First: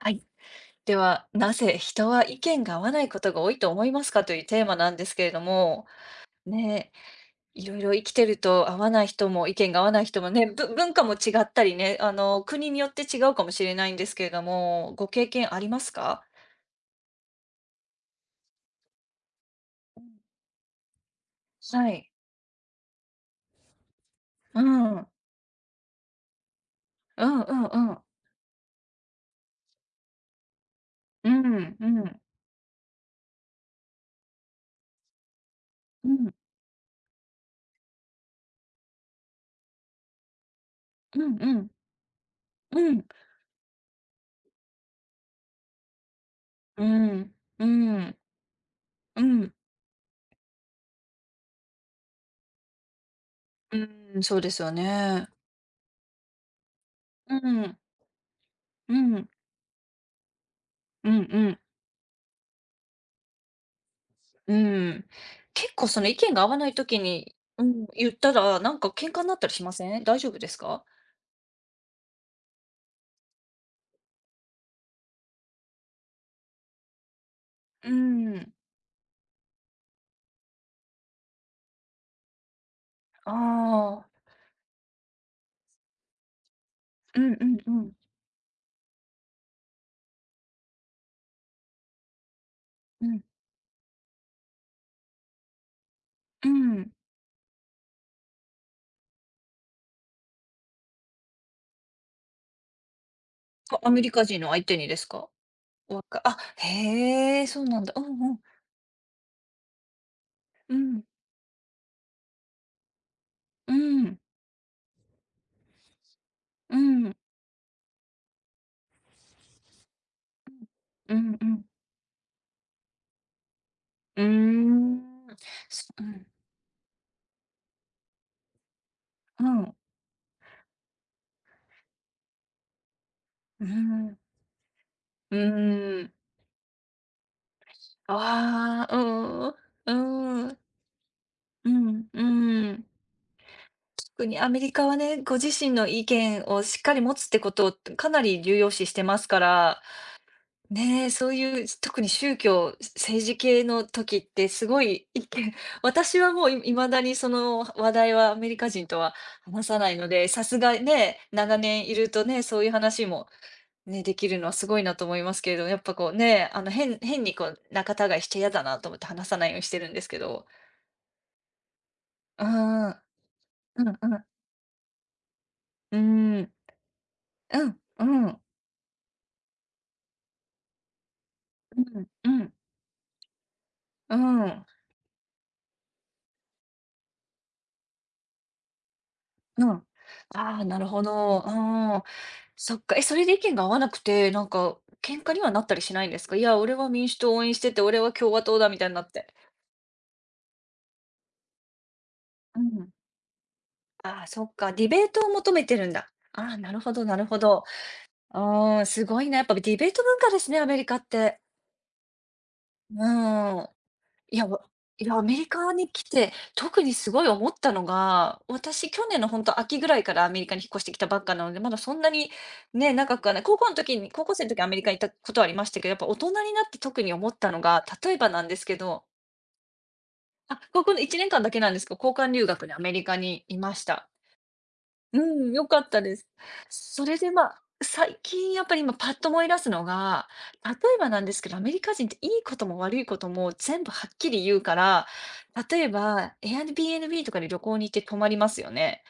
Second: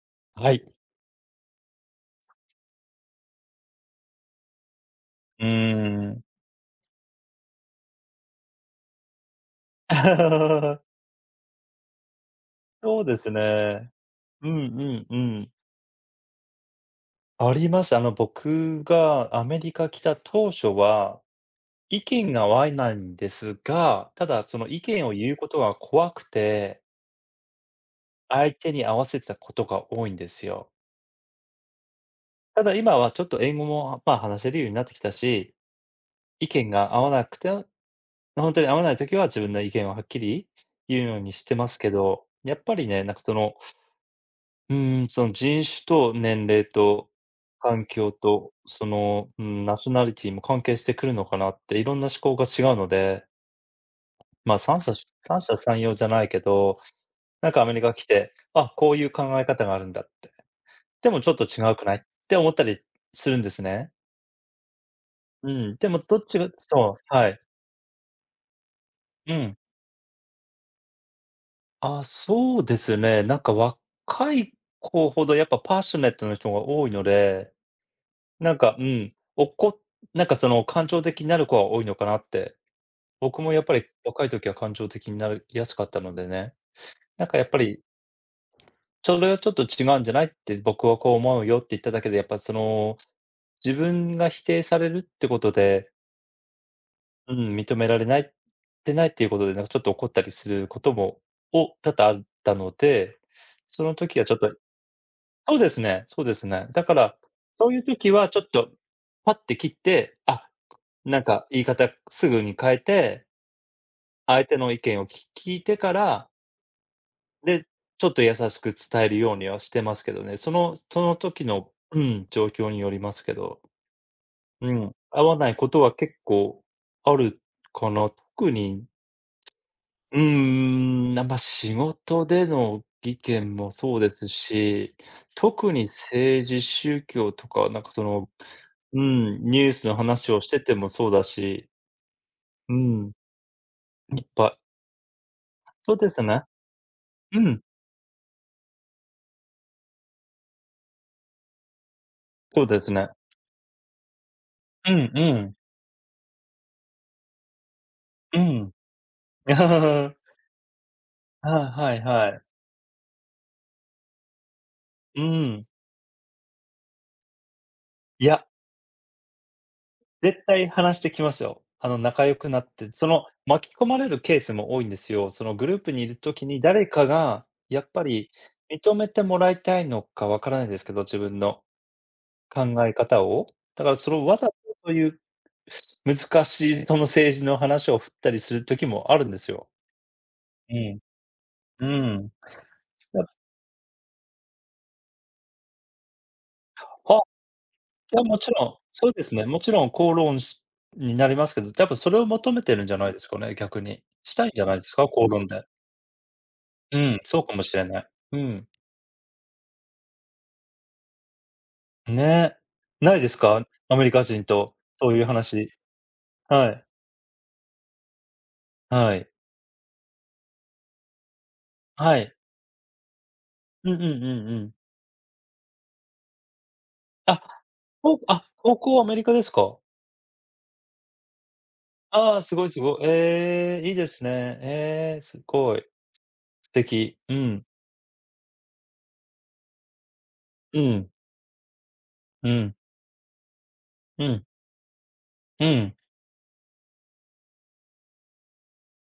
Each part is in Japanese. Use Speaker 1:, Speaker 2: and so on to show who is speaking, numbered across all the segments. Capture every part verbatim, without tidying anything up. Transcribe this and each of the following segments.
Speaker 1: はい。
Speaker 2: はい。
Speaker 1: では、なぜ人は意見が合わないことが多いと思いますかというテーマなんですけれど
Speaker 2: うー
Speaker 1: も、
Speaker 2: ん。
Speaker 1: ね、いろいろ生きてると合わない人も意見が合わない人もね、ぶ文 化も違ったりね、あの、国によっ
Speaker 2: そ
Speaker 1: て
Speaker 2: うで
Speaker 1: 違
Speaker 2: す
Speaker 1: うかもしれな
Speaker 2: ね。
Speaker 1: いんですけれど
Speaker 2: うんう
Speaker 1: も、
Speaker 2: ん
Speaker 1: ご
Speaker 2: う
Speaker 1: 経
Speaker 2: ん。
Speaker 1: 験ありますか？
Speaker 2: あります。あの、僕がアメリカ来た当初は、
Speaker 1: は
Speaker 2: 意
Speaker 1: い。
Speaker 2: 見が合わないんですが、ただそ
Speaker 1: う
Speaker 2: の意
Speaker 1: ん。
Speaker 2: 見を言うことが怖くて、
Speaker 1: うんうんうん。
Speaker 2: 相手に合わせてたことが多いんですよ。
Speaker 1: うんうん。
Speaker 2: ただ今はちょっと英語も、まあ、話せるようになってきたし、
Speaker 1: うん
Speaker 2: 意見が合わなくて、本当に合わない時は自分の意見をはっきり言うよ
Speaker 1: う
Speaker 2: うにし
Speaker 1: ん
Speaker 2: て
Speaker 1: う
Speaker 2: ま
Speaker 1: ん。
Speaker 2: すけど、やっぱり
Speaker 1: う
Speaker 2: ね、
Speaker 1: ん。
Speaker 2: なんかそのうーん、その人種と年齢
Speaker 1: う
Speaker 2: と
Speaker 1: ん。う
Speaker 2: 環境
Speaker 1: ん。
Speaker 2: と、そ
Speaker 1: う
Speaker 2: の、う
Speaker 1: ん。
Speaker 2: ん、ナショナリティも関係してくるのかなって、いろんな思考が違うので、
Speaker 1: うん。そうで
Speaker 2: ま、
Speaker 1: すよ
Speaker 2: 三者
Speaker 1: ね。
Speaker 2: 三者三様じゃないけど、
Speaker 1: う
Speaker 2: なんかアメ
Speaker 1: ん。
Speaker 2: リカ来て、あ、こ
Speaker 1: う
Speaker 2: ういう
Speaker 1: ん。
Speaker 2: 考え方があるんだって。で
Speaker 1: うん
Speaker 2: もちょっ
Speaker 1: う
Speaker 2: と
Speaker 1: ん
Speaker 2: 違うくない？って思ったりするんですね。
Speaker 1: うん。
Speaker 2: う
Speaker 1: 結
Speaker 2: ん、で
Speaker 1: 構
Speaker 2: も
Speaker 1: その
Speaker 2: ど
Speaker 1: 意
Speaker 2: っ
Speaker 1: 見
Speaker 2: ち
Speaker 1: が
Speaker 2: が
Speaker 1: 合わないと
Speaker 2: そ
Speaker 1: き
Speaker 2: う、は
Speaker 1: に、
Speaker 2: い。
Speaker 1: うん、言ったら、なんか喧嘩に
Speaker 2: う
Speaker 1: なったり
Speaker 2: ん。
Speaker 1: しません？大丈夫ですか？
Speaker 2: あ、そうですね。なんか若い子ほどやっぱパッショネットな人が多いので
Speaker 1: うーん。
Speaker 2: なんか、うん、おこなんかその感情的になる子は多いのかなって。
Speaker 1: あ
Speaker 2: 僕もやっぱり
Speaker 1: あ。
Speaker 2: 若い時は感情的になりやすかったのでね。
Speaker 1: う
Speaker 2: なん
Speaker 1: ん
Speaker 2: か
Speaker 1: う
Speaker 2: やっぱ
Speaker 1: んう
Speaker 2: り、
Speaker 1: ん。
Speaker 2: それはちょっと違うんじゃないって僕はこう思うよって言っただけで、やっぱその、
Speaker 1: うん
Speaker 2: 自分が否定されるってことで、
Speaker 1: うん。
Speaker 2: うん、認められないってないっていうことで、なんかちょっと怒ったりすることも、を多々あったので、
Speaker 1: あ、
Speaker 2: そ
Speaker 1: ア
Speaker 2: の
Speaker 1: メリ
Speaker 2: 時
Speaker 1: カ
Speaker 2: はちょっ
Speaker 1: 人の
Speaker 2: と
Speaker 1: 相手にですか？
Speaker 2: そうですね
Speaker 1: わか
Speaker 2: そうで
Speaker 1: あ、
Speaker 2: すね。だから、
Speaker 1: へえ、そう
Speaker 2: そうい
Speaker 1: な
Speaker 2: う
Speaker 1: んだ。うん
Speaker 2: 時は
Speaker 1: う
Speaker 2: ち
Speaker 1: ん。
Speaker 2: ょっと、パッて切って、あ
Speaker 1: う
Speaker 2: なんか言い方すぐに変えて、
Speaker 1: ん。
Speaker 2: 相手の意見をき聞いてから、
Speaker 1: うん。
Speaker 2: で、ちょっと優しく伝えるようにはしてますけどね。そのそ
Speaker 1: う
Speaker 2: の
Speaker 1: ん。うん
Speaker 2: 時
Speaker 1: うん。
Speaker 2: の、うん、状況によりますけど、
Speaker 1: うー
Speaker 2: うん、合わ
Speaker 1: ん。
Speaker 2: ないこと
Speaker 1: す
Speaker 2: は
Speaker 1: う
Speaker 2: 結
Speaker 1: ん。
Speaker 2: 構あるかな。特に、
Speaker 1: うん。
Speaker 2: うーん、なんか仕事での意見
Speaker 1: うー
Speaker 2: もそうで
Speaker 1: ん。
Speaker 2: すし、
Speaker 1: う
Speaker 2: 特に
Speaker 1: ーん。
Speaker 2: 政治、宗教とか、なんかその、
Speaker 1: ああ、
Speaker 2: う
Speaker 1: う
Speaker 2: ん、
Speaker 1: ん。う
Speaker 2: ニュースの話をし
Speaker 1: ーん。
Speaker 2: ててもそうだし、
Speaker 1: うん、う
Speaker 2: う
Speaker 1: ん。
Speaker 2: ん、いっ
Speaker 1: 特に
Speaker 2: ぱ
Speaker 1: ア
Speaker 2: い
Speaker 1: メリカはね、ご自身の
Speaker 2: そう
Speaker 1: 意
Speaker 2: です
Speaker 1: 見
Speaker 2: ね。
Speaker 1: をしっかり持つっ
Speaker 2: う
Speaker 1: てこ
Speaker 2: ん、
Speaker 1: とをかなり重要視してますから、ねえ、そういう特に宗
Speaker 2: そう
Speaker 1: 教、
Speaker 2: ですね。
Speaker 1: 政治系の時ってすご
Speaker 2: う
Speaker 1: い
Speaker 2: ん
Speaker 1: 意
Speaker 2: う
Speaker 1: 見、
Speaker 2: ん、
Speaker 1: 私はもういまだにその話題はア
Speaker 2: う
Speaker 1: メリカ
Speaker 2: ん。
Speaker 1: 人とは話さないの で、さすがね、
Speaker 2: は
Speaker 1: 長
Speaker 2: い
Speaker 1: 年
Speaker 2: は
Speaker 1: い
Speaker 2: い
Speaker 1: ると
Speaker 2: はい。
Speaker 1: ね、そういう話も、ね、できるのはすごいなと思
Speaker 2: う
Speaker 1: いますけれ
Speaker 2: ん。
Speaker 1: ど、やっぱこうね、あの変、変にこう仲違い
Speaker 2: い
Speaker 1: して
Speaker 2: や、
Speaker 1: 嫌だなと思って話さないようにしてるんですけ
Speaker 2: 絶
Speaker 1: ど。
Speaker 2: 対話してきますよ。あの、仲良
Speaker 1: うー
Speaker 2: くなっ
Speaker 1: ん、
Speaker 2: て、そ
Speaker 1: う
Speaker 2: の、巻き込ま
Speaker 1: ん
Speaker 2: れ
Speaker 1: う
Speaker 2: る
Speaker 1: ん、
Speaker 2: ケースも多いんですよ。そのグループ
Speaker 1: う
Speaker 2: にいるとき
Speaker 1: ん、
Speaker 2: に誰かが
Speaker 1: うん、
Speaker 2: やっぱ
Speaker 1: う
Speaker 2: り
Speaker 1: ん。
Speaker 2: 認めてもらいたいのかわからないですけど、自分の
Speaker 1: うん、うん、
Speaker 2: 考え方を。だからそ
Speaker 1: う
Speaker 2: のわざと
Speaker 1: ん、
Speaker 2: そういう難しいその政治の話を振ったりする時もあるんです
Speaker 1: う
Speaker 2: よ。
Speaker 1: ん。ああ、な
Speaker 2: う
Speaker 1: る
Speaker 2: ん、
Speaker 1: ほど。う
Speaker 2: う
Speaker 1: ん。
Speaker 2: ん。
Speaker 1: そっか。え、それで意見が合わなくて、なんか、喧嘩にはなったりしないんですか。いや、俺は民主党を応援してて、俺は
Speaker 2: いや、
Speaker 1: 共
Speaker 2: も
Speaker 1: 和
Speaker 2: ち
Speaker 1: 党
Speaker 2: ろ
Speaker 1: だ、
Speaker 2: ん、
Speaker 1: みたいにな
Speaker 2: そ
Speaker 1: っ
Speaker 2: うで
Speaker 1: て。
Speaker 2: すね。もちろん口論しになりますけど、多分それを求
Speaker 1: う
Speaker 2: めてるんじ
Speaker 1: ん。
Speaker 2: ゃないですかね、逆に。
Speaker 1: ああ、
Speaker 2: した
Speaker 1: そ
Speaker 2: いん
Speaker 1: っ
Speaker 2: じゃ
Speaker 1: か。
Speaker 2: ないで
Speaker 1: ディ
Speaker 2: す
Speaker 1: ベ
Speaker 2: か？
Speaker 1: ート
Speaker 2: 口
Speaker 1: を
Speaker 2: 論
Speaker 1: 求
Speaker 2: で。
Speaker 1: めてるんだ。ああ、なるほ
Speaker 2: う
Speaker 1: ど、な
Speaker 2: ん、
Speaker 1: るほ
Speaker 2: そうかも
Speaker 1: ど。
Speaker 2: しれない。うん。
Speaker 1: うん、すごいな。やっぱディベート文化ですね、アメリカって。
Speaker 2: ね。
Speaker 1: う
Speaker 2: ないですか？
Speaker 1: ん。
Speaker 2: アメリカ
Speaker 1: い
Speaker 2: 人
Speaker 1: や、わ
Speaker 2: と
Speaker 1: い
Speaker 2: そ
Speaker 1: や、
Speaker 2: う
Speaker 1: ア
Speaker 2: いう
Speaker 1: メリカ
Speaker 2: 話。
Speaker 1: に来て、
Speaker 2: は
Speaker 1: 特
Speaker 2: い。
Speaker 1: にすごい思ったのが、私、去
Speaker 2: は
Speaker 1: 年の
Speaker 2: い。
Speaker 1: ほんと秋ぐらいからアメリカに引っ越してきたばっかなので、まだそんな
Speaker 2: は
Speaker 1: に
Speaker 2: い。
Speaker 1: ね、長くはない。高校の
Speaker 2: う
Speaker 1: 時
Speaker 2: んう
Speaker 1: に
Speaker 2: ん
Speaker 1: 高
Speaker 2: う
Speaker 1: 校生
Speaker 2: ん
Speaker 1: の
Speaker 2: う
Speaker 1: 時ア
Speaker 2: ん。
Speaker 1: メリカに行ったことはありましたけど、やっぱ大人になって特に思っ
Speaker 2: あ、
Speaker 1: たのが、例
Speaker 2: こ
Speaker 1: え
Speaker 2: う
Speaker 1: ばなん
Speaker 2: あ、
Speaker 1: ですけ
Speaker 2: 高校
Speaker 1: ど、
Speaker 2: アメリカですか？
Speaker 1: あ、高校のいちねんかんだけなんですけど、交換
Speaker 2: ああ、
Speaker 1: 留
Speaker 2: すご
Speaker 1: 学
Speaker 2: い
Speaker 1: で
Speaker 2: す
Speaker 1: アメ
Speaker 2: ご
Speaker 1: リ
Speaker 2: い。
Speaker 1: カにいま
Speaker 2: え
Speaker 1: し
Speaker 2: え、いいで
Speaker 1: た。
Speaker 2: すね。ええ、す
Speaker 1: うん、良
Speaker 2: ご
Speaker 1: か
Speaker 2: い。
Speaker 1: ったです。
Speaker 2: 素
Speaker 1: そ
Speaker 2: 敵。
Speaker 1: れで、
Speaker 2: う
Speaker 1: まあ、
Speaker 2: ん。
Speaker 1: 最近やっぱり今パッと思い出すのが、例
Speaker 2: う
Speaker 1: えば
Speaker 2: ん。
Speaker 1: なんですけど、アメリカ人っていい
Speaker 2: う
Speaker 1: こと
Speaker 2: ん。
Speaker 1: も悪いことも全部はっ
Speaker 2: う
Speaker 1: きり
Speaker 2: ん。
Speaker 1: 言うから、
Speaker 2: う
Speaker 1: 例え
Speaker 2: ん。
Speaker 1: ば Airbnb とかで旅行に行って泊まりますよね。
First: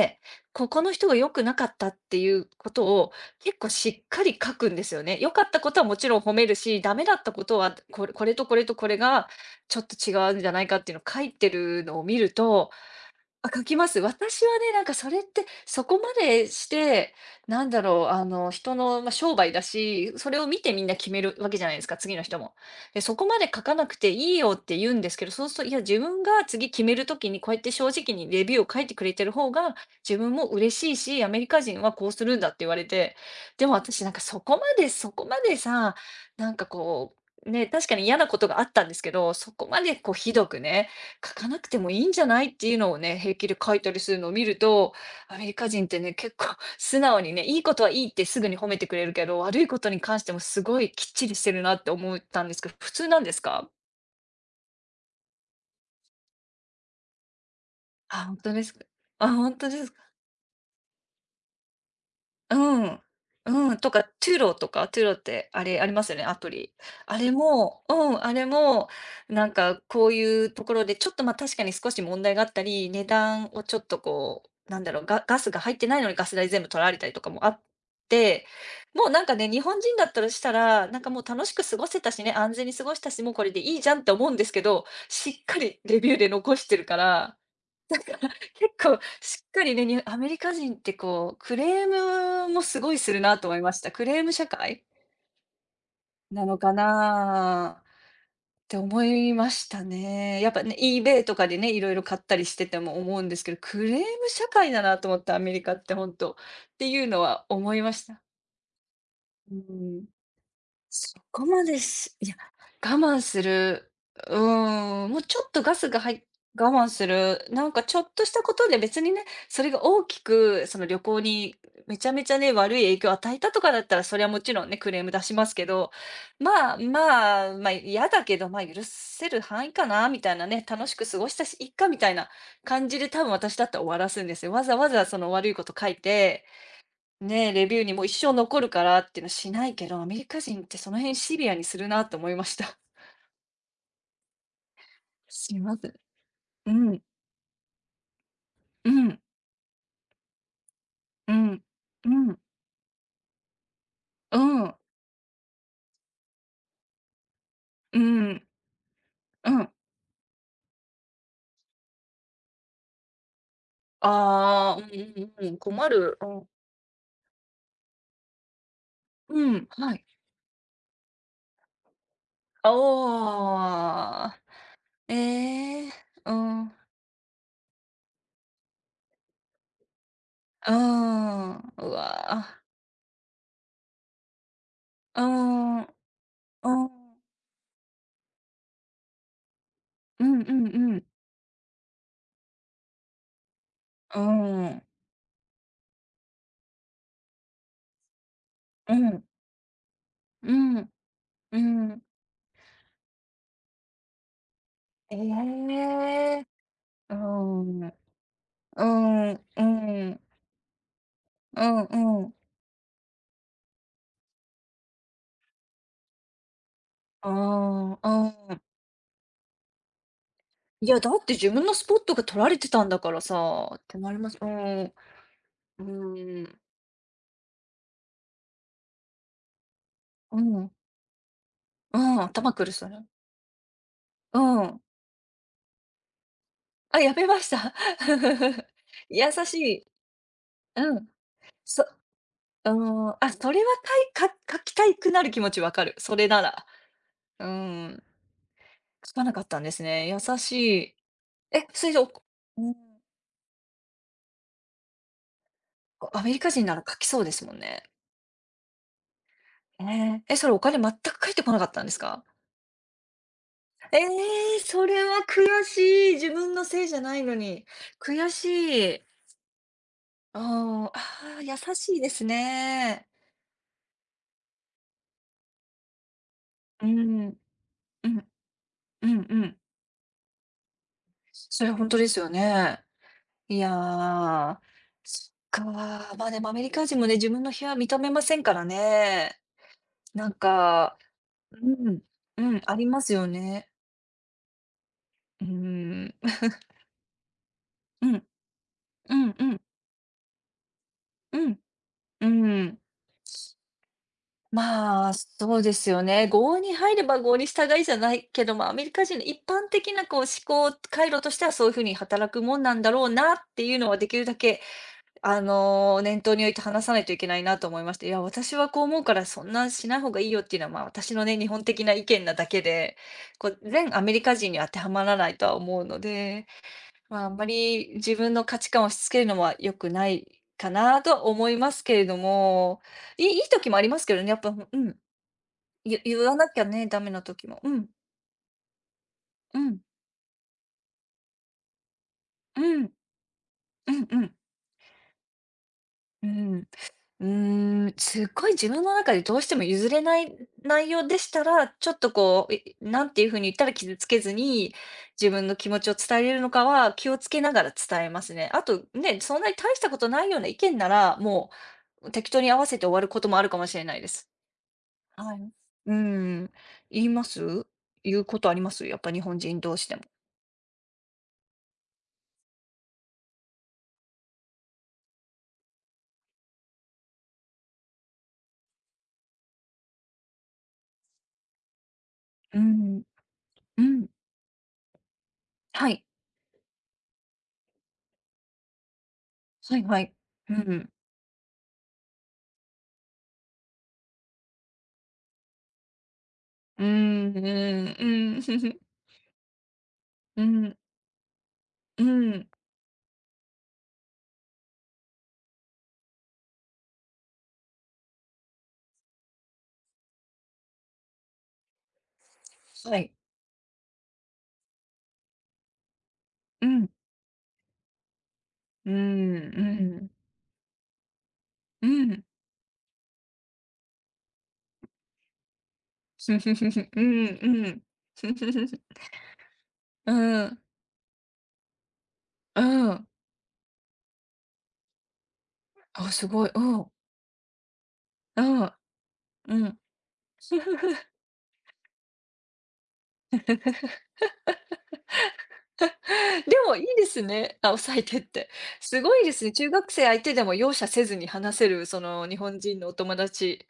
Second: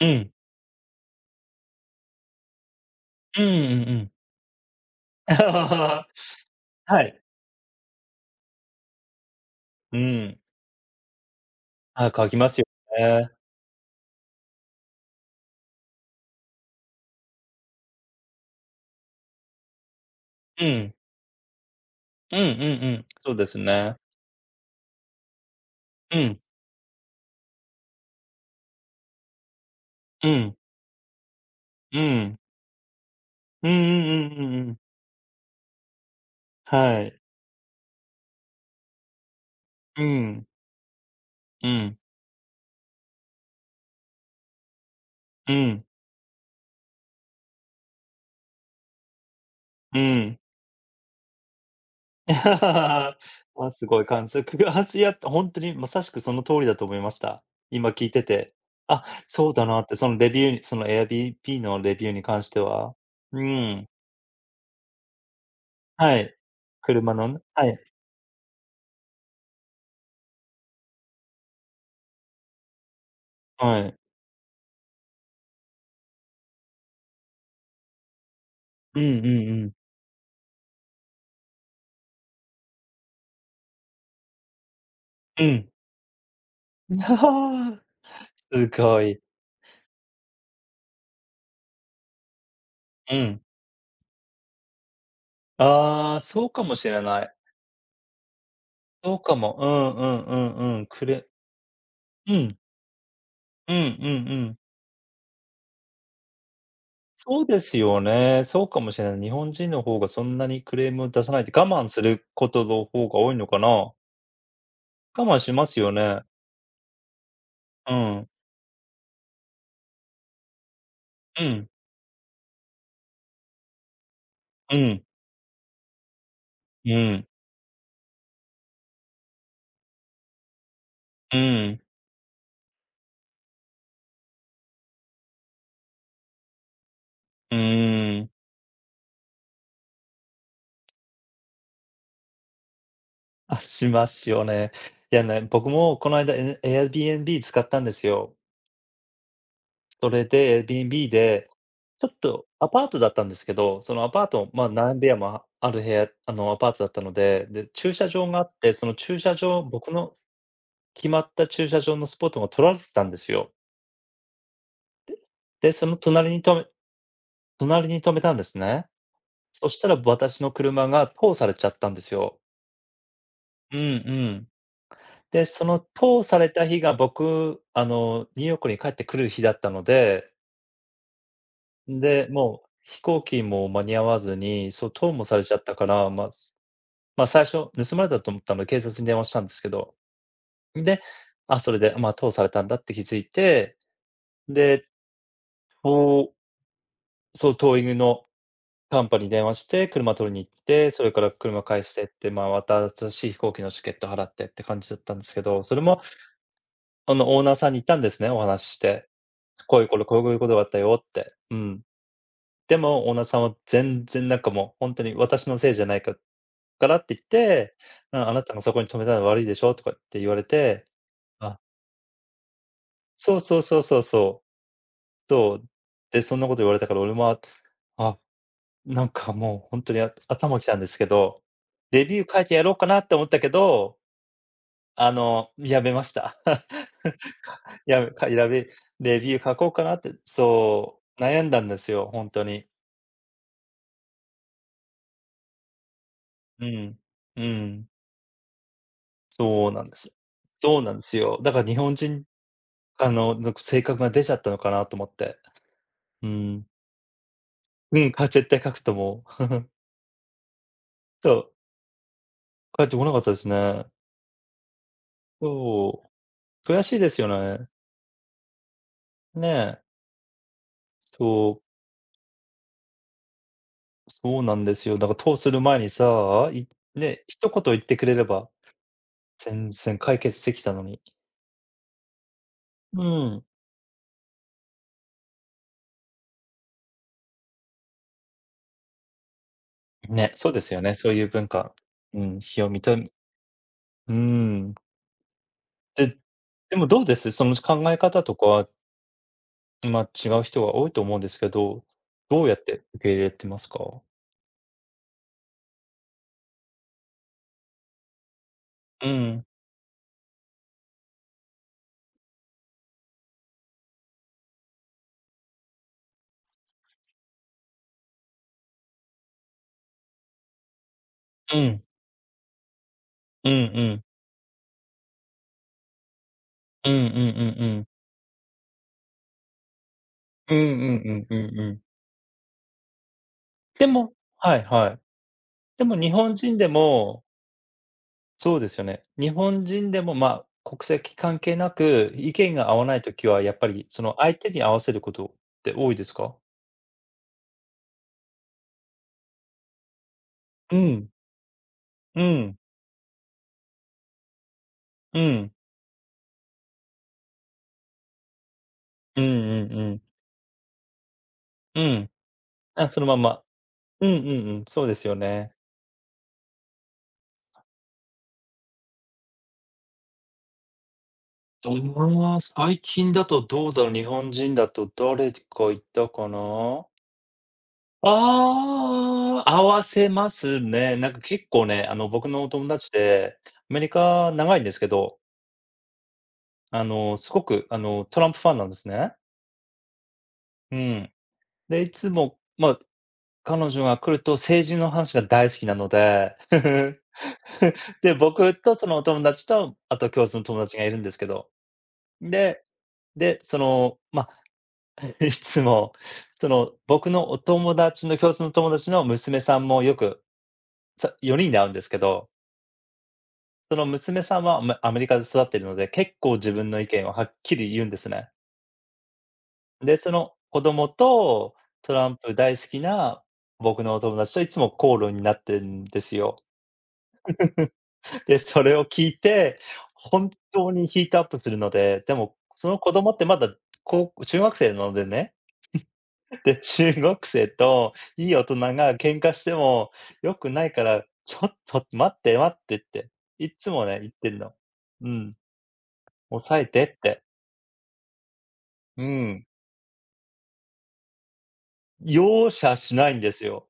Speaker 2: うん。
Speaker 1: ここの人が良くなかったっていうことを
Speaker 2: うんう
Speaker 1: 結構
Speaker 2: ん
Speaker 1: し
Speaker 2: う
Speaker 1: っ
Speaker 2: ん。
Speaker 1: かり書くんですよね。良かったことはも
Speaker 2: は
Speaker 1: ちろん褒めるし、ダメだ
Speaker 2: い。
Speaker 1: ったことはこれこれとこれとこれがちょっと
Speaker 2: う
Speaker 1: 違う
Speaker 2: ん。
Speaker 1: んじゃないかっていうのを書いてるのを
Speaker 2: あ、
Speaker 1: 見
Speaker 2: 書
Speaker 1: る
Speaker 2: きますよ
Speaker 1: と、
Speaker 2: ね。
Speaker 1: あ、書きます。私はね、なんかそれって、そこまでして、なんだろう、あの、人の、まあ、商売だし、それを見
Speaker 2: う
Speaker 1: てみん
Speaker 2: ん。
Speaker 1: な決めるわけじゃないですか、次の
Speaker 2: うん
Speaker 1: 人
Speaker 2: うん
Speaker 1: も。
Speaker 2: う
Speaker 1: で、
Speaker 2: ん。
Speaker 1: そこ
Speaker 2: そう
Speaker 1: ま
Speaker 2: で
Speaker 1: で
Speaker 2: す
Speaker 1: 書かなく
Speaker 2: ね。
Speaker 1: ていいよって言うんですけど、そうすると、いや、自
Speaker 2: う
Speaker 1: 分
Speaker 2: ん。
Speaker 1: が次決める時にこうやって正直にレビューを書いてくれてる方が、自
Speaker 2: う
Speaker 1: 分も
Speaker 2: ん。
Speaker 1: 嬉しいし、アメリカ人は
Speaker 2: う
Speaker 1: こうする
Speaker 2: ん。
Speaker 1: んだって言われて、で
Speaker 2: うん
Speaker 1: も
Speaker 2: う
Speaker 1: 私
Speaker 2: ん
Speaker 1: なんか
Speaker 2: うん
Speaker 1: そ
Speaker 2: う
Speaker 1: こま
Speaker 2: んうん。
Speaker 1: でそこまでさ、なんか
Speaker 2: は
Speaker 1: こ
Speaker 2: い。
Speaker 1: う、ね、確かに嫌なことがあったんですけど、そこまで
Speaker 2: う
Speaker 1: こうひ
Speaker 2: ん。
Speaker 1: どくね書かな
Speaker 2: う
Speaker 1: くても
Speaker 2: ん。
Speaker 1: いいんじゃないっていうのをね、平気で書いたりするのを見ると、アメ
Speaker 2: う
Speaker 1: リカ
Speaker 2: ん。
Speaker 1: 人ってね、結構 素直にね、いいことはいいってすぐに褒めてくれるけど、悪いこと
Speaker 2: う
Speaker 1: に関して
Speaker 2: ん。
Speaker 1: もすごいきっちりしてるなって思ったんですけど、普通 なんです
Speaker 2: ま
Speaker 1: か？
Speaker 2: あ、すごい感触があつやほんとにまさしくその通りだと思いました。今聞いて
Speaker 1: あ、本当
Speaker 2: て。
Speaker 1: ですか。
Speaker 2: あ、
Speaker 1: あ、
Speaker 2: そう
Speaker 1: 本
Speaker 2: だ
Speaker 1: 当で
Speaker 2: なっ
Speaker 1: す
Speaker 2: て、そ
Speaker 1: か。
Speaker 2: のレビューにその Airbnb のレビューに関し
Speaker 1: う
Speaker 2: ては。
Speaker 1: ん。
Speaker 2: う
Speaker 1: うん、
Speaker 2: ん。
Speaker 1: とか、t u ロ o とか、t u ロ o ってあれあります
Speaker 2: は
Speaker 1: よね、ア
Speaker 2: い。
Speaker 1: プリ。
Speaker 2: 車
Speaker 1: あ
Speaker 2: の
Speaker 1: れ
Speaker 2: ねは
Speaker 1: も
Speaker 2: い、
Speaker 1: うん、あれも、なんかこういうところで、ちょっと、ま、確かに少し問題があったり、値段をち
Speaker 2: は
Speaker 1: ょっ
Speaker 2: い。
Speaker 1: とこう、なんだろう、ガガスが入ってないのにガス代全部取られたりとかもあって、
Speaker 2: うん
Speaker 1: もう
Speaker 2: う
Speaker 1: な
Speaker 2: ん
Speaker 1: んかね、日
Speaker 2: うん。
Speaker 1: 本人だったらしたら、なんかもう楽しく過ごせたしね、安全に過ごしたし、もうこれでいいじゃんって思うんですけど、しっ
Speaker 2: う
Speaker 1: か
Speaker 2: ん。
Speaker 1: りレビューで残してるから
Speaker 2: す
Speaker 1: 結構
Speaker 2: ごい。
Speaker 1: しっかりね、にアメリカ人ってこう、クレームもすごいす
Speaker 2: う
Speaker 1: るな
Speaker 2: ん。
Speaker 1: と思いました。クレーム社会
Speaker 2: ああ、そ
Speaker 1: な
Speaker 2: う
Speaker 1: の
Speaker 2: か
Speaker 1: か
Speaker 2: もしれない。
Speaker 1: なって思
Speaker 2: そう
Speaker 1: い
Speaker 2: か
Speaker 1: ま
Speaker 2: も。う
Speaker 1: した
Speaker 2: んうんう
Speaker 1: ね。やっ
Speaker 2: ん
Speaker 1: ぱね、
Speaker 2: うん。く
Speaker 1: eBay
Speaker 2: れ
Speaker 1: とかでね、いろいろ買っ
Speaker 2: う
Speaker 1: たりし
Speaker 2: ん。
Speaker 1: てても思うんですけど、
Speaker 2: うんうん
Speaker 1: ク
Speaker 2: う
Speaker 1: レーム社
Speaker 2: ん。
Speaker 1: 会だなと思った、アメリカって本当。っていうの
Speaker 2: そ
Speaker 1: は
Speaker 2: うで
Speaker 1: 思
Speaker 2: す
Speaker 1: いま
Speaker 2: よ
Speaker 1: した。
Speaker 2: ね。そうかもしれない。日本
Speaker 1: う
Speaker 2: 人の方
Speaker 1: ん。
Speaker 2: がそんなにクレームを
Speaker 1: そ
Speaker 2: 出さない
Speaker 1: こ
Speaker 2: で、我
Speaker 1: まで
Speaker 2: 慢す
Speaker 1: す、
Speaker 2: る
Speaker 1: いや、
Speaker 2: ことの
Speaker 1: 我
Speaker 2: 方が
Speaker 1: 慢
Speaker 2: 多い
Speaker 1: す
Speaker 2: のかな。
Speaker 1: る、うーん、も
Speaker 2: 我
Speaker 1: うち
Speaker 2: 慢
Speaker 1: ょっ
Speaker 2: し
Speaker 1: と
Speaker 2: ま
Speaker 1: ガ
Speaker 2: す
Speaker 1: ス
Speaker 2: よ
Speaker 1: が入、
Speaker 2: ね。
Speaker 1: い我慢する、なんか
Speaker 2: う
Speaker 1: ちょっと
Speaker 2: ん。
Speaker 1: したことで別にね、それが大きくその旅行
Speaker 2: う
Speaker 1: に
Speaker 2: ん。
Speaker 1: めちゃめちゃね、悪い影響を与えたとかだったら、それはもちろん
Speaker 2: う
Speaker 1: ね、クレ
Speaker 2: ん。
Speaker 1: ーム出しますけど、まあ
Speaker 2: うん。
Speaker 1: まあ、ま、あ嫌だけど、ま、あ許せる範囲かなみたいなね、楽しく過ごし
Speaker 2: う
Speaker 1: たし、いっ
Speaker 2: ん。
Speaker 1: かみたいな感じで多分私だったら終わらすんですよ。わざわざその悪いこと書いてね、え
Speaker 2: う
Speaker 1: レビューにもう一
Speaker 2: ーん。
Speaker 1: 生残るからっていうのはしないけど、アメリカ人ってその辺シビアにするなと思いました。
Speaker 2: あ、しますよね。いやね、
Speaker 1: し
Speaker 2: 僕
Speaker 1: ます。
Speaker 2: もこの間、エ
Speaker 1: うん、
Speaker 2: Airbnb 使ったんですよ。
Speaker 1: うん、
Speaker 2: それで、Airbnb
Speaker 1: う
Speaker 2: で、
Speaker 1: ん、
Speaker 2: ちょ
Speaker 1: う
Speaker 2: っ
Speaker 1: ん、
Speaker 2: とアパートだったんですけど、そのアパー
Speaker 1: う
Speaker 2: ト、ま、
Speaker 1: ん、
Speaker 2: 何部屋もある部屋あの、アパートだったので、で、駐
Speaker 1: う
Speaker 2: 車場があ
Speaker 1: ん、
Speaker 2: って、その駐車
Speaker 1: う
Speaker 2: 場
Speaker 1: ん。
Speaker 2: 僕の決まった駐車場のスポットが取られてたんですよ。
Speaker 1: ああ、うんうんうん、
Speaker 2: で、そ
Speaker 1: 困
Speaker 2: の
Speaker 1: る。う
Speaker 2: 隣に
Speaker 1: ん、
Speaker 2: 止め隣に止めたんですね。
Speaker 1: うん、
Speaker 2: そした
Speaker 1: は
Speaker 2: ら
Speaker 1: い。
Speaker 2: 私の車が通されちゃったんですよ。うんう
Speaker 1: ああ、
Speaker 2: ん。で、その
Speaker 1: ええ、
Speaker 2: 通
Speaker 1: う
Speaker 2: され
Speaker 1: ん、
Speaker 2: た
Speaker 1: う
Speaker 2: 日が僕、あの、ニューヨークに帰ってくる日だったので
Speaker 1: ーん、う
Speaker 2: で、
Speaker 1: わ、
Speaker 2: もう飛行機も間に合わずに、そう、盗
Speaker 1: うー
Speaker 2: もされちゃった
Speaker 1: ん、
Speaker 2: か
Speaker 1: う
Speaker 2: ら、まあ、す
Speaker 1: ーん、
Speaker 2: まあ、最初盗まれたと思ったので、警察に電話したんですけど、
Speaker 1: うんうんう
Speaker 2: で、
Speaker 1: ん、
Speaker 2: あ、それで、まあ、盗されたんだって気づいて、
Speaker 1: うん、
Speaker 2: で、とうそう、トーイングの
Speaker 1: う
Speaker 2: カンパ
Speaker 1: ん、
Speaker 2: に電話して、車取りに行っ
Speaker 1: う
Speaker 2: て、
Speaker 1: ん、
Speaker 2: それから
Speaker 1: う
Speaker 2: 車返し
Speaker 1: ん、
Speaker 2: てって、まあ、また新しい飛行機のチケット払ってって感じだったんですけど、それ
Speaker 1: え
Speaker 2: も、
Speaker 1: え、
Speaker 2: あ
Speaker 1: う
Speaker 2: の、オーナーさんに
Speaker 1: ん
Speaker 2: 言っ
Speaker 1: うん
Speaker 2: たんですね、お話しし
Speaker 1: う
Speaker 2: て。
Speaker 1: んうんうんうんうんうんうんええうん
Speaker 2: こういうこれ
Speaker 1: うん、うん、
Speaker 2: こういうことがあったよって。う
Speaker 1: う
Speaker 2: ん。
Speaker 1: んうん。
Speaker 2: でも、オーナーさんは全然なんかもうほんとに「私のせいじゃないかから」って言っ
Speaker 1: あ
Speaker 2: て、「うん、あ
Speaker 1: あ、
Speaker 2: なた
Speaker 1: う
Speaker 2: が
Speaker 1: ん。
Speaker 2: そこに止めたの悪いでしょ」とかって言われて、
Speaker 1: いや、だって自
Speaker 2: あ、
Speaker 1: 分のスポットが取られてたんだから
Speaker 2: そうそう
Speaker 1: さ、
Speaker 2: そう
Speaker 1: っ
Speaker 2: そ
Speaker 1: て
Speaker 2: う
Speaker 1: なります。
Speaker 2: そう、
Speaker 1: うん、
Speaker 2: そう、
Speaker 1: う
Speaker 2: で、そんなこと
Speaker 1: ん、
Speaker 2: 言われたから俺も、あ、なんかもうほんとにあ
Speaker 1: う
Speaker 2: 頭き
Speaker 1: ん、
Speaker 2: たんですけど、
Speaker 1: う
Speaker 2: レ
Speaker 1: ん、
Speaker 2: ビュー書い
Speaker 1: 頭
Speaker 2: てや
Speaker 1: く
Speaker 2: ろ
Speaker 1: る
Speaker 2: うか
Speaker 1: そ
Speaker 2: な
Speaker 1: れ。
Speaker 2: って思ったけど、
Speaker 1: うん。
Speaker 2: あの、やめました。
Speaker 1: あ、やめました。
Speaker 2: やめかやめ レ
Speaker 1: 優
Speaker 2: ビュー
Speaker 1: し
Speaker 2: 書こうか
Speaker 1: い。
Speaker 2: なって、
Speaker 1: う
Speaker 2: そ
Speaker 1: ん。
Speaker 2: う、悩んだんで
Speaker 1: そう
Speaker 2: すよ、ほんとに。
Speaker 1: ーん、あ、それはかいか書きたいくなる気持ちわかる、それな
Speaker 2: う
Speaker 1: ら。
Speaker 2: ん、う
Speaker 1: うー
Speaker 2: ん。
Speaker 1: ん、書かなかったん
Speaker 2: そ
Speaker 1: で
Speaker 2: うな
Speaker 1: す
Speaker 2: んで
Speaker 1: ね。
Speaker 2: す。
Speaker 1: 優し
Speaker 2: そうなん
Speaker 1: い。
Speaker 2: ですよ。だから
Speaker 1: え、
Speaker 2: 日
Speaker 1: それ
Speaker 2: 本
Speaker 1: じゃ、お
Speaker 2: 人、
Speaker 1: うん、
Speaker 2: あの、なんか性格が出ちゃったのかなと思って。
Speaker 1: ア
Speaker 2: う
Speaker 1: メリカ
Speaker 2: ん。
Speaker 1: 人なら書きそうですもんね。
Speaker 2: うん、か絶対書くともう。
Speaker 1: ええ、え、それお金全く
Speaker 2: そ
Speaker 1: 返って
Speaker 2: う、
Speaker 1: こなかったんですか？
Speaker 2: 返ってこなかったですね。
Speaker 1: ええ、それは悔
Speaker 2: そ
Speaker 1: しい。自分の
Speaker 2: う。悔
Speaker 1: せい
Speaker 2: し
Speaker 1: じ
Speaker 2: い
Speaker 1: ゃ
Speaker 2: で
Speaker 1: な
Speaker 2: す
Speaker 1: い
Speaker 2: よ
Speaker 1: のに。
Speaker 2: ね。
Speaker 1: 悔しい。
Speaker 2: ねえ。
Speaker 1: ああ、ああ、優
Speaker 2: そう、
Speaker 1: しいですね。
Speaker 2: そうなんですよ。だから通する前にさ、い
Speaker 1: うん、
Speaker 2: ね、
Speaker 1: うん、
Speaker 2: 一言言ってくれれば、
Speaker 1: うんうん。
Speaker 2: 全然解決できたのに。
Speaker 1: それはほんとですよね。
Speaker 2: うん。
Speaker 1: いや、そっか。まあ、でもアメリカ人もね、自分の日は認めませんからね。な
Speaker 2: ね、
Speaker 1: ん
Speaker 2: そうですよね、
Speaker 1: か、
Speaker 2: そういう文化。
Speaker 1: うん、
Speaker 2: うん、
Speaker 1: うん、
Speaker 2: 日を
Speaker 1: あ
Speaker 2: み
Speaker 1: り
Speaker 2: と
Speaker 1: ま
Speaker 2: う
Speaker 1: すよね。
Speaker 2: ん。
Speaker 1: うーん。
Speaker 2: で、でもどうです？その考え
Speaker 1: うん、
Speaker 2: 方と
Speaker 1: う
Speaker 2: かは
Speaker 1: んうんうん。
Speaker 2: まあ、違う人が多いと思うんです
Speaker 1: う
Speaker 2: け
Speaker 1: ん、
Speaker 2: ど、
Speaker 1: う
Speaker 2: どうやっ
Speaker 1: ん。
Speaker 2: て受け入れてますか？
Speaker 1: まあ、そうですよね。郷に入れば郷に従いじゃないけど、まあ、アメリカ
Speaker 2: う
Speaker 1: 人の一
Speaker 2: ん、
Speaker 1: 般的なこう思考回路としてはそういう風に働くもんなんだろうなっていうのはできるだけ、あの、念頭に置いて話さないといけないなと思いまして、いや、私はこう思うからそんなしない方がいいよっていうのは、まあ、私のね、日
Speaker 2: う
Speaker 1: 本
Speaker 2: ん、
Speaker 1: 的な意見なだけで、
Speaker 2: う
Speaker 1: こ
Speaker 2: んう
Speaker 1: う、全ア
Speaker 2: ん、
Speaker 1: メリカ人に当てはまらないとは思うので、
Speaker 2: うんうんうん
Speaker 1: まあ、あんま
Speaker 2: うん。
Speaker 1: り自分の価値観を押し付けるのは良くない
Speaker 2: うんう
Speaker 1: かなとは
Speaker 2: んうんう
Speaker 1: 思い
Speaker 2: んう
Speaker 1: ま
Speaker 2: ん。
Speaker 1: すけれども、いいいい時もあ
Speaker 2: で
Speaker 1: ります
Speaker 2: も
Speaker 1: けどね、やっぱ、
Speaker 2: はい
Speaker 1: う
Speaker 2: は
Speaker 1: ん
Speaker 2: い。でも
Speaker 1: ゆ
Speaker 2: 日
Speaker 1: 言わ
Speaker 2: 本
Speaker 1: な
Speaker 2: 人
Speaker 1: きゃ
Speaker 2: で
Speaker 1: ね、ダメな
Speaker 2: も、
Speaker 1: 時も。うん。
Speaker 2: そうですよね。日
Speaker 1: う
Speaker 2: 本
Speaker 1: ん。
Speaker 2: 人でも、まあ、国籍関係なく、意見
Speaker 1: う
Speaker 2: が合
Speaker 1: ん。
Speaker 2: わ
Speaker 1: うん。
Speaker 2: ないときはやっぱり、その、
Speaker 1: うん。
Speaker 2: 相手に合わせることって多いです
Speaker 1: う
Speaker 2: か？
Speaker 1: ん。うーん。すっごい自分の中でどうしても譲れない
Speaker 2: う
Speaker 1: 内容
Speaker 2: ん、
Speaker 1: でしたら、ちょっと
Speaker 2: う
Speaker 1: こう、
Speaker 2: ん、
Speaker 1: いなんていう風に言ったら傷つけずに、
Speaker 2: う
Speaker 1: 自分
Speaker 2: ん、
Speaker 1: の気持ちを伝えれるのかは気をつけながら伝えますね。あと、
Speaker 2: う
Speaker 1: ね、
Speaker 2: ん
Speaker 1: そんなに
Speaker 2: うん
Speaker 1: 大し
Speaker 2: う
Speaker 1: たこ
Speaker 2: ん、
Speaker 1: とないような意見なら、も
Speaker 2: うん。
Speaker 1: う適当に合わせて
Speaker 2: あ、
Speaker 1: 終わ
Speaker 2: その
Speaker 1: る
Speaker 2: ま
Speaker 1: こともあ
Speaker 2: ま。
Speaker 1: るかもしれない
Speaker 2: う
Speaker 1: で
Speaker 2: んうん
Speaker 1: す。
Speaker 2: うん、そうですよ
Speaker 1: はい。
Speaker 2: ね。
Speaker 1: うん。言います？言うことあります？やっぱ日本人同士でも。
Speaker 2: ああ、最近だとどうだろう、日本人だと誰かいたかな？ああー、合わせますね。なんか結構ね、あの、僕のお
Speaker 1: う
Speaker 2: 友達
Speaker 1: ん、
Speaker 2: で、アメ
Speaker 1: う
Speaker 2: リ
Speaker 1: ん、
Speaker 2: カ長いんですけど、
Speaker 1: はい。
Speaker 2: あの、すごく、あの、トランプファンなんですね。
Speaker 1: はいはい。う
Speaker 2: う
Speaker 1: ん。
Speaker 2: ん。で、いつも、まあ、彼女が来ると政治の話が大好きなので、
Speaker 1: う ん、うん、
Speaker 2: で、
Speaker 1: うん、
Speaker 2: 僕
Speaker 1: ふ
Speaker 2: と
Speaker 1: ふ。
Speaker 2: そのお友達と、あと共通の
Speaker 1: う
Speaker 2: 友達
Speaker 1: ん、
Speaker 2: がいるんですけど、
Speaker 1: うん。
Speaker 2: でで、その、まあ、いつも、その、僕のお友達の共通の友達の娘さんもよく、さよにんで会うんですけど、
Speaker 1: はい。
Speaker 2: その娘さんは、ま、アメリカで育っているので、結構自
Speaker 1: う
Speaker 2: 分の意
Speaker 1: ん、
Speaker 2: 見をはっきり言うんですね。
Speaker 1: うん、う
Speaker 2: で、そ
Speaker 1: ん、
Speaker 2: の子供と
Speaker 1: う
Speaker 2: トラン
Speaker 1: ん。
Speaker 2: プ大好きな僕のお友達といつも口論になってんですよ。
Speaker 1: ふふふふ。うん、うん。ふ
Speaker 2: で、
Speaker 1: ふ
Speaker 2: そ
Speaker 1: ふ
Speaker 2: れ
Speaker 1: ふ。
Speaker 2: を聞いて、
Speaker 1: う
Speaker 2: 本
Speaker 1: ん、
Speaker 2: 当にヒートアップするので、でも、
Speaker 1: う
Speaker 2: その子
Speaker 1: ん。
Speaker 2: 供ってまだ、こう中学生なのでね、
Speaker 1: あ、す
Speaker 2: で、
Speaker 1: ごい。うん、
Speaker 2: 中学生といい
Speaker 1: う
Speaker 2: 大人
Speaker 1: ん、
Speaker 2: が喧嘩して
Speaker 1: うん。
Speaker 2: も良くないから、ちょっと待って待ってって、いっつもね、言ってんの。うん、
Speaker 1: で
Speaker 2: 抑え
Speaker 1: も
Speaker 2: て
Speaker 1: いい
Speaker 2: っ
Speaker 1: で
Speaker 2: て。
Speaker 1: すね、あ、おさいてって。す
Speaker 2: う
Speaker 1: ごいです
Speaker 2: ん。
Speaker 1: ね。中学生相手でも容赦せずに話せる、その日
Speaker 2: 容
Speaker 1: 本
Speaker 2: 赦
Speaker 1: 人のお
Speaker 2: しない
Speaker 1: 友
Speaker 2: んです
Speaker 1: 達。
Speaker 2: よ。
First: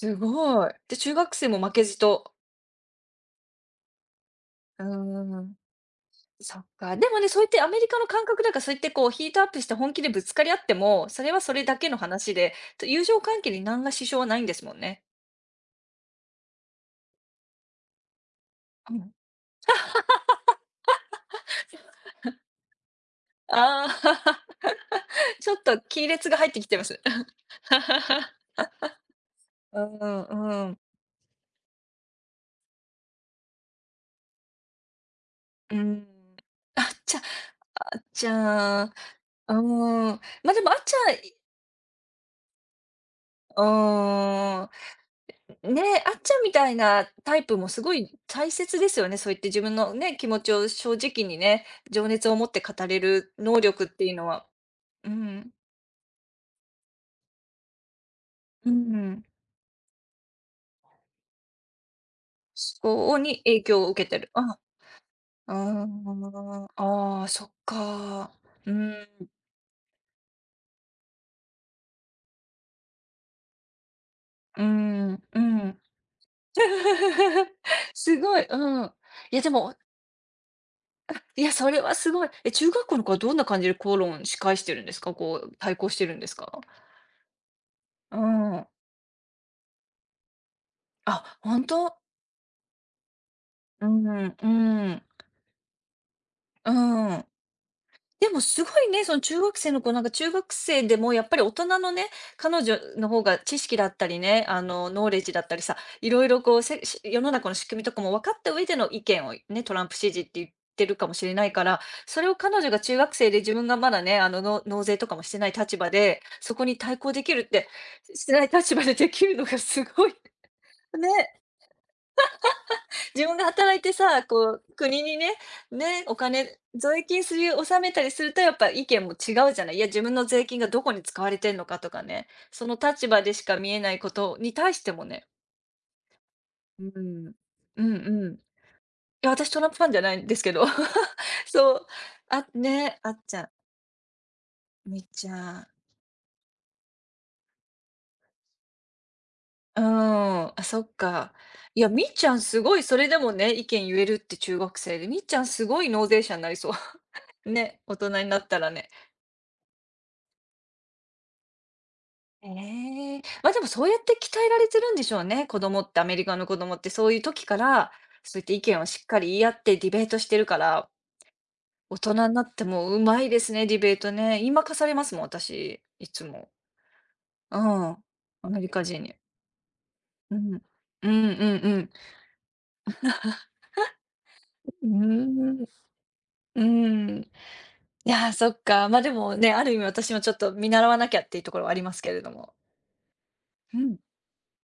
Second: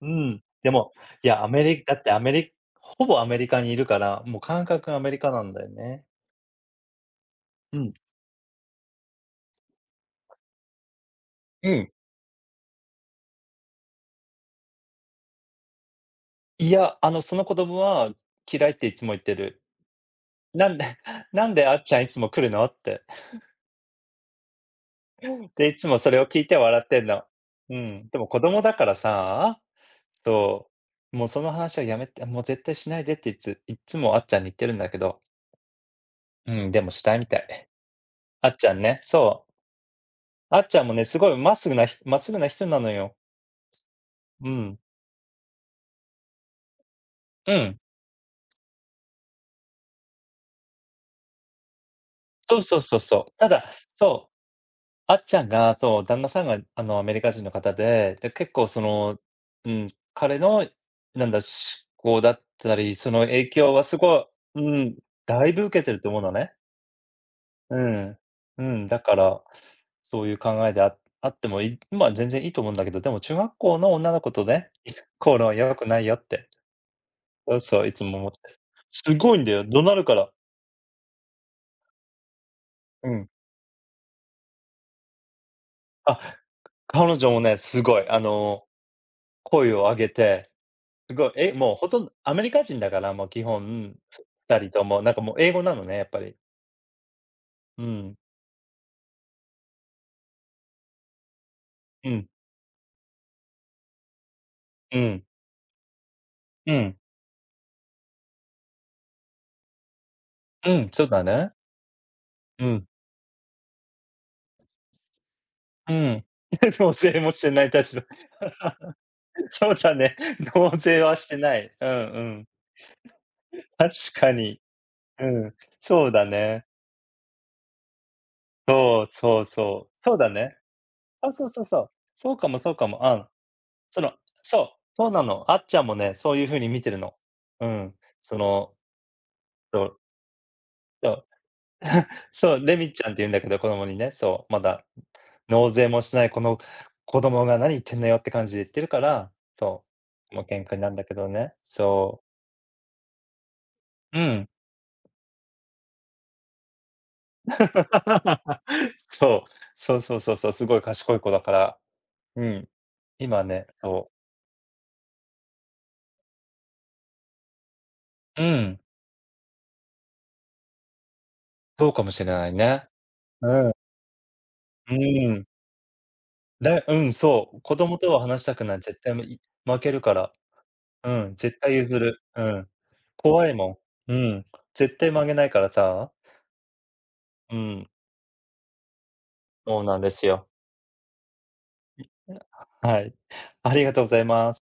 Speaker 2: うん。
Speaker 1: ご
Speaker 2: で
Speaker 1: い。
Speaker 2: も、
Speaker 1: で、中
Speaker 2: い
Speaker 1: 学
Speaker 2: や、ア
Speaker 1: 生も
Speaker 2: メ
Speaker 1: 負
Speaker 2: リ
Speaker 1: け
Speaker 2: だ
Speaker 1: じ
Speaker 2: ってアメ
Speaker 1: と。
Speaker 2: リほぼアメリカにいるから、もう感
Speaker 1: うー
Speaker 2: 覚がアメリカなん
Speaker 1: ん。
Speaker 2: だよね。
Speaker 1: そっか。でもね、そう言ってア
Speaker 2: う
Speaker 1: メリ
Speaker 2: ん。
Speaker 1: カの感覚だから、そう言ってこうヒートアップして本気でぶつかり合っても、それはそれ
Speaker 2: う
Speaker 1: だけ
Speaker 2: ん。
Speaker 1: の話で、と友情関係に何ら支障はないんですもんね。
Speaker 2: いや、あの、その子供は嫌いって
Speaker 1: う
Speaker 2: いつも
Speaker 1: ん。
Speaker 2: 言ってる。なんで なんであっちゃんいつも来るのって。
Speaker 1: ああ、ちょっ
Speaker 2: で、い
Speaker 1: と
Speaker 2: つも
Speaker 1: 亀
Speaker 2: それを
Speaker 1: 裂が
Speaker 2: 聞い
Speaker 1: 入っ
Speaker 2: て
Speaker 1: てきて
Speaker 2: 笑
Speaker 1: ま
Speaker 2: って
Speaker 1: す。
Speaker 2: んの。うん。でも子 供だからさ、
Speaker 1: うん、
Speaker 2: そ
Speaker 1: うん。
Speaker 2: う、もうその話はやめて、もう絶対しないでっていついっつもあっちゃんに言ってるんだけど、
Speaker 1: うん。
Speaker 2: うん、で
Speaker 1: あっ
Speaker 2: もした
Speaker 1: ち
Speaker 2: い
Speaker 1: ゃ
Speaker 2: みたい。
Speaker 1: あっち
Speaker 2: あっちゃん
Speaker 1: ゃん。う
Speaker 2: ね、そう。
Speaker 1: ーん。ま、あ
Speaker 2: あ
Speaker 1: で
Speaker 2: っ
Speaker 1: もあ
Speaker 2: ちゃ
Speaker 1: っ
Speaker 2: ん
Speaker 1: ち
Speaker 2: もね、
Speaker 1: ゃん。
Speaker 2: すごいまっすぐなひまっすぐな人なのよ。
Speaker 1: う
Speaker 2: うん。
Speaker 1: ん。ねえ、あっちゃんみたいなタイ
Speaker 2: う
Speaker 1: プも
Speaker 2: ん。
Speaker 1: すごい大切ですよね。そう言って自分のね、気持ちを正直にね、情熱を持っ
Speaker 2: そ
Speaker 1: て
Speaker 2: うそう
Speaker 1: 語
Speaker 2: そ
Speaker 1: れ
Speaker 2: うそう。
Speaker 1: る
Speaker 2: た
Speaker 1: 能
Speaker 2: だ、
Speaker 1: 力っていうの
Speaker 2: そう、
Speaker 1: は、う
Speaker 2: あっちゃん
Speaker 1: ん、
Speaker 2: が、そう、旦那さんが、あの、アメリカ人の方で、で、結構
Speaker 1: う
Speaker 2: その、
Speaker 1: ん、
Speaker 2: うん、彼の、なんだ、思考だった
Speaker 1: そ
Speaker 2: り、そ
Speaker 1: こ
Speaker 2: の
Speaker 1: に
Speaker 2: 影
Speaker 1: 影
Speaker 2: 響
Speaker 1: 響
Speaker 2: は
Speaker 1: を
Speaker 2: す
Speaker 1: 受け
Speaker 2: ご
Speaker 1: て
Speaker 2: い。
Speaker 1: る。あ、
Speaker 2: うん、だい
Speaker 1: あ
Speaker 2: ぶ受けてると
Speaker 1: ー
Speaker 2: 思うのね。
Speaker 1: ああ、そっ
Speaker 2: うん。
Speaker 1: か。
Speaker 2: う
Speaker 1: う
Speaker 2: ん、だ
Speaker 1: ん、
Speaker 2: から、そういう考えでああっても、い今全然いいと思うんだけど、でも中学校の女の子と
Speaker 1: う
Speaker 2: ね、
Speaker 1: ん、
Speaker 2: 口
Speaker 1: う
Speaker 2: 論はやば
Speaker 1: ん。
Speaker 2: くないよって、そ うそう、いつも
Speaker 1: す
Speaker 2: 思っ
Speaker 1: ごい、
Speaker 2: てる。
Speaker 1: うん。
Speaker 2: すご
Speaker 1: い
Speaker 2: い
Speaker 1: や、
Speaker 2: ん
Speaker 1: で
Speaker 2: だよ、
Speaker 1: も、
Speaker 2: 怒鳴るから。
Speaker 1: いや、それはすごい。え、中学校の
Speaker 2: う
Speaker 1: 子は
Speaker 2: ん。
Speaker 1: どんな感じで口論し返してるんですか？こう、対抗してる
Speaker 2: あ、
Speaker 1: んですか？
Speaker 2: 彼女もね、すごい、
Speaker 1: う
Speaker 2: あの、
Speaker 1: ん。
Speaker 2: 声を上げてすごい、
Speaker 1: あ、
Speaker 2: え、
Speaker 1: 本
Speaker 2: もうほ
Speaker 1: 当？
Speaker 2: とんどアメリカ人だから、もう基
Speaker 1: う
Speaker 2: 本、
Speaker 1: ん、
Speaker 2: ふたりと
Speaker 1: う
Speaker 2: も、
Speaker 1: ん、
Speaker 2: なんかもう英語なのね、やっぱり。
Speaker 1: うん。
Speaker 2: うん。
Speaker 1: でもすごいね、その中学生の子、なんか中学生でもやっぱり大人のね、
Speaker 2: うん。
Speaker 1: 彼女の方が知識だったりね、あの、
Speaker 2: う
Speaker 1: ノーレッ
Speaker 2: ん。
Speaker 1: ジだったりさ、いろいろこう、
Speaker 2: う
Speaker 1: せ
Speaker 2: ん。
Speaker 1: し世の中の仕組みとかも分かった上での意見をね、トランプ支持って言っ
Speaker 2: う
Speaker 1: て
Speaker 2: ん、
Speaker 1: る
Speaker 2: そ
Speaker 1: か
Speaker 2: う
Speaker 1: も
Speaker 2: だ
Speaker 1: しれない
Speaker 2: ね。
Speaker 1: から、それを彼
Speaker 2: う
Speaker 1: 女が
Speaker 2: ん。
Speaker 1: 中学生で自分がまだね、あの、の納税とかもしてない立場
Speaker 2: う
Speaker 1: で、
Speaker 2: ん。
Speaker 1: そこに
Speaker 2: 納
Speaker 1: 対抗
Speaker 2: 税
Speaker 1: で
Speaker 2: も
Speaker 1: き
Speaker 2: し
Speaker 1: るっ
Speaker 2: てな
Speaker 1: て、
Speaker 2: い、確か。
Speaker 1: してない立 場でできるのが
Speaker 2: そう
Speaker 1: す
Speaker 2: だ
Speaker 1: ごい。
Speaker 2: ね。納 税はして
Speaker 1: ね。
Speaker 2: ない。うんうん。
Speaker 1: 自分が働い
Speaker 2: 確
Speaker 1: てさ、
Speaker 2: か
Speaker 1: こ
Speaker 2: に。
Speaker 1: う、国に
Speaker 2: う
Speaker 1: ね、
Speaker 2: ん。
Speaker 1: ね、
Speaker 2: そう
Speaker 1: お
Speaker 2: だ
Speaker 1: 金、
Speaker 2: ね。
Speaker 1: 税金する納めたりするとやっぱ意
Speaker 2: そ
Speaker 1: 見
Speaker 2: う
Speaker 1: も違
Speaker 2: そう
Speaker 1: うじゃない。い
Speaker 2: そ
Speaker 1: や、
Speaker 2: う。
Speaker 1: 自
Speaker 2: そ
Speaker 1: 分
Speaker 2: う
Speaker 1: の
Speaker 2: だ
Speaker 1: 税
Speaker 2: ね。
Speaker 1: 金がどこに使
Speaker 2: そ
Speaker 1: わ
Speaker 2: う
Speaker 1: れ
Speaker 2: そう
Speaker 1: てん
Speaker 2: そう
Speaker 1: の
Speaker 2: そ
Speaker 1: か
Speaker 2: う。
Speaker 1: とかね、
Speaker 2: そうかも
Speaker 1: そ
Speaker 2: そう
Speaker 1: の
Speaker 2: かも。う
Speaker 1: 立場
Speaker 2: ん。
Speaker 1: でしか見えない
Speaker 2: そ
Speaker 1: こ
Speaker 2: の
Speaker 1: とに
Speaker 2: そう、
Speaker 1: 対しても
Speaker 2: そうな
Speaker 1: ね。
Speaker 2: の。あっちゃんもね、そういう風に見
Speaker 1: う
Speaker 2: てるの。
Speaker 1: ん。
Speaker 2: う
Speaker 1: う
Speaker 2: ん。
Speaker 1: んうん。
Speaker 2: そ
Speaker 1: い
Speaker 2: の、
Speaker 1: や、私トランプ
Speaker 2: そ
Speaker 1: ファンじ
Speaker 2: う、
Speaker 1: ゃないんですけど。
Speaker 2: そう。
Speaker 1: そう。あ、
Speaker 2: そう、レミ
Speaker 1: ね、
Speaker 2: ちゃ
Speaker 1: あ
Speaker 2: んっ
Speaker 1: っ
Speaker 2: て言うん
Speaker 1: ち
Speaker 2: だ
Speaker 1: ゃ
Speaker 2: け
Speaker 1: ん、
Speaker 2: ど、子供にね、そう、まだ
Speaker 1: みっちゃん。
Speaker 2: 納税もしないこの子供が「何言ってんのよ」って感じで言ってるから、
Speaker 1: うー
Speaker 2: そう、もう
Speaker 1: ん、あ、
Speaker 2: 喧嘩
Speaker 1: そ
Speaker 2: にな
Speaker 1: っ
Speaker 2: るんだけど
Speaker 1: か。
Speaker 2: ね、
Speaker 1: いや、みっ
Speaker 2: そう。
Speaker 1: ちゃんすごい、それでもね、意見言える
Speaker 2: う
Speaker 1: って
Speaker 2: ん。
Speaker 1: 中学生で、みっちゃんすごい納税者になりそう。ね、大人になった らね。
Speaker 2: そう、そうそうそうそう、すごい賢い子だから、うん。
Speaker 1: ええ。
Speaker 2: 今
Speaker 1: ま、で
Speaker 2: ね、
Speaker 1: もそうやっ
Speaker 2: そ
Speaker 1: て鍛えられてるんでしょうね。子供ってアメリカの子供ってそういう時から、そう
Speaker 2: う、
Speaker 1: や
Speaker 2: う
Speaker 1: って意
Speaker 2: ん、
Speaker 1: 見をしっかり言い合ってディベートしてるから、
Speaker 2: そう
Speaker 1: 大
Speaker 2: かも
Speaker 1: 人
Speaker 2: しれ
Speaker 1: にな
Speaker 2: ない
Speaker 1: って
Speaker 2: ね。
Speaker 1: もうまいで
Speaker 2: う
Speaker 1: す
Speaker 2: ん、
Speaker 1: ね、
Speaker 2: う
Speaker 1: ディベートね。言い負かされますもん、
Speaker 2: ん。
Speaker 1: 私、いつも。
Speaker 2: だうん、そ
Speaker 1: う
Speaker 2: う、子
Speaker 1: ん。
Speaker 2: 供とは話し
Speaker 1: ア
Speaker 2: た
Speaker 1: メ
Speaker 2: く
Speaker 1: リ
Speaker 2: ない、
Speaker 1: カ
Speaker 2: 絶
Speaker 1: 人
Speaker 2: 対
Speaker 1: に。
Speaker 2: むい負けるから。
Speaker 1: うん。う
Speaker 2: う
Speaker 1: ん
Speaker 2: ん、
Speaker 1: う
Speaker 2: 絶
Speaker 1: ん
Speaker 2: 対
Speaker 1: う
Speaker 2: 譲
Speaker 1: ん。
Speaker 2: る。うん。怖い もん。うん、
Speaker 1: うー
Speaker 2: 絶対曲げないか
Speaker 1: ん。う
Speaker 2: らさ。
Speaker 1: ーん。い
Speaker 2: うん、
Speaker 1: やー、そっか。ま、でもね、ある意
Speaker 2: そ
Speaker 1: 味
Speaker 2: うなんで
Speaker 1: 私も
Speaker 2: す
Speaker 1: ちょっ
Speaker 2: よ。
Speaker 1: と見習わなきゃっていうところはありますけれども。
Speaker 2: はい。あ
Speaker 1: う
Speaker 2: りが
Speaker 1: ん。
Speaker 2: とうございます。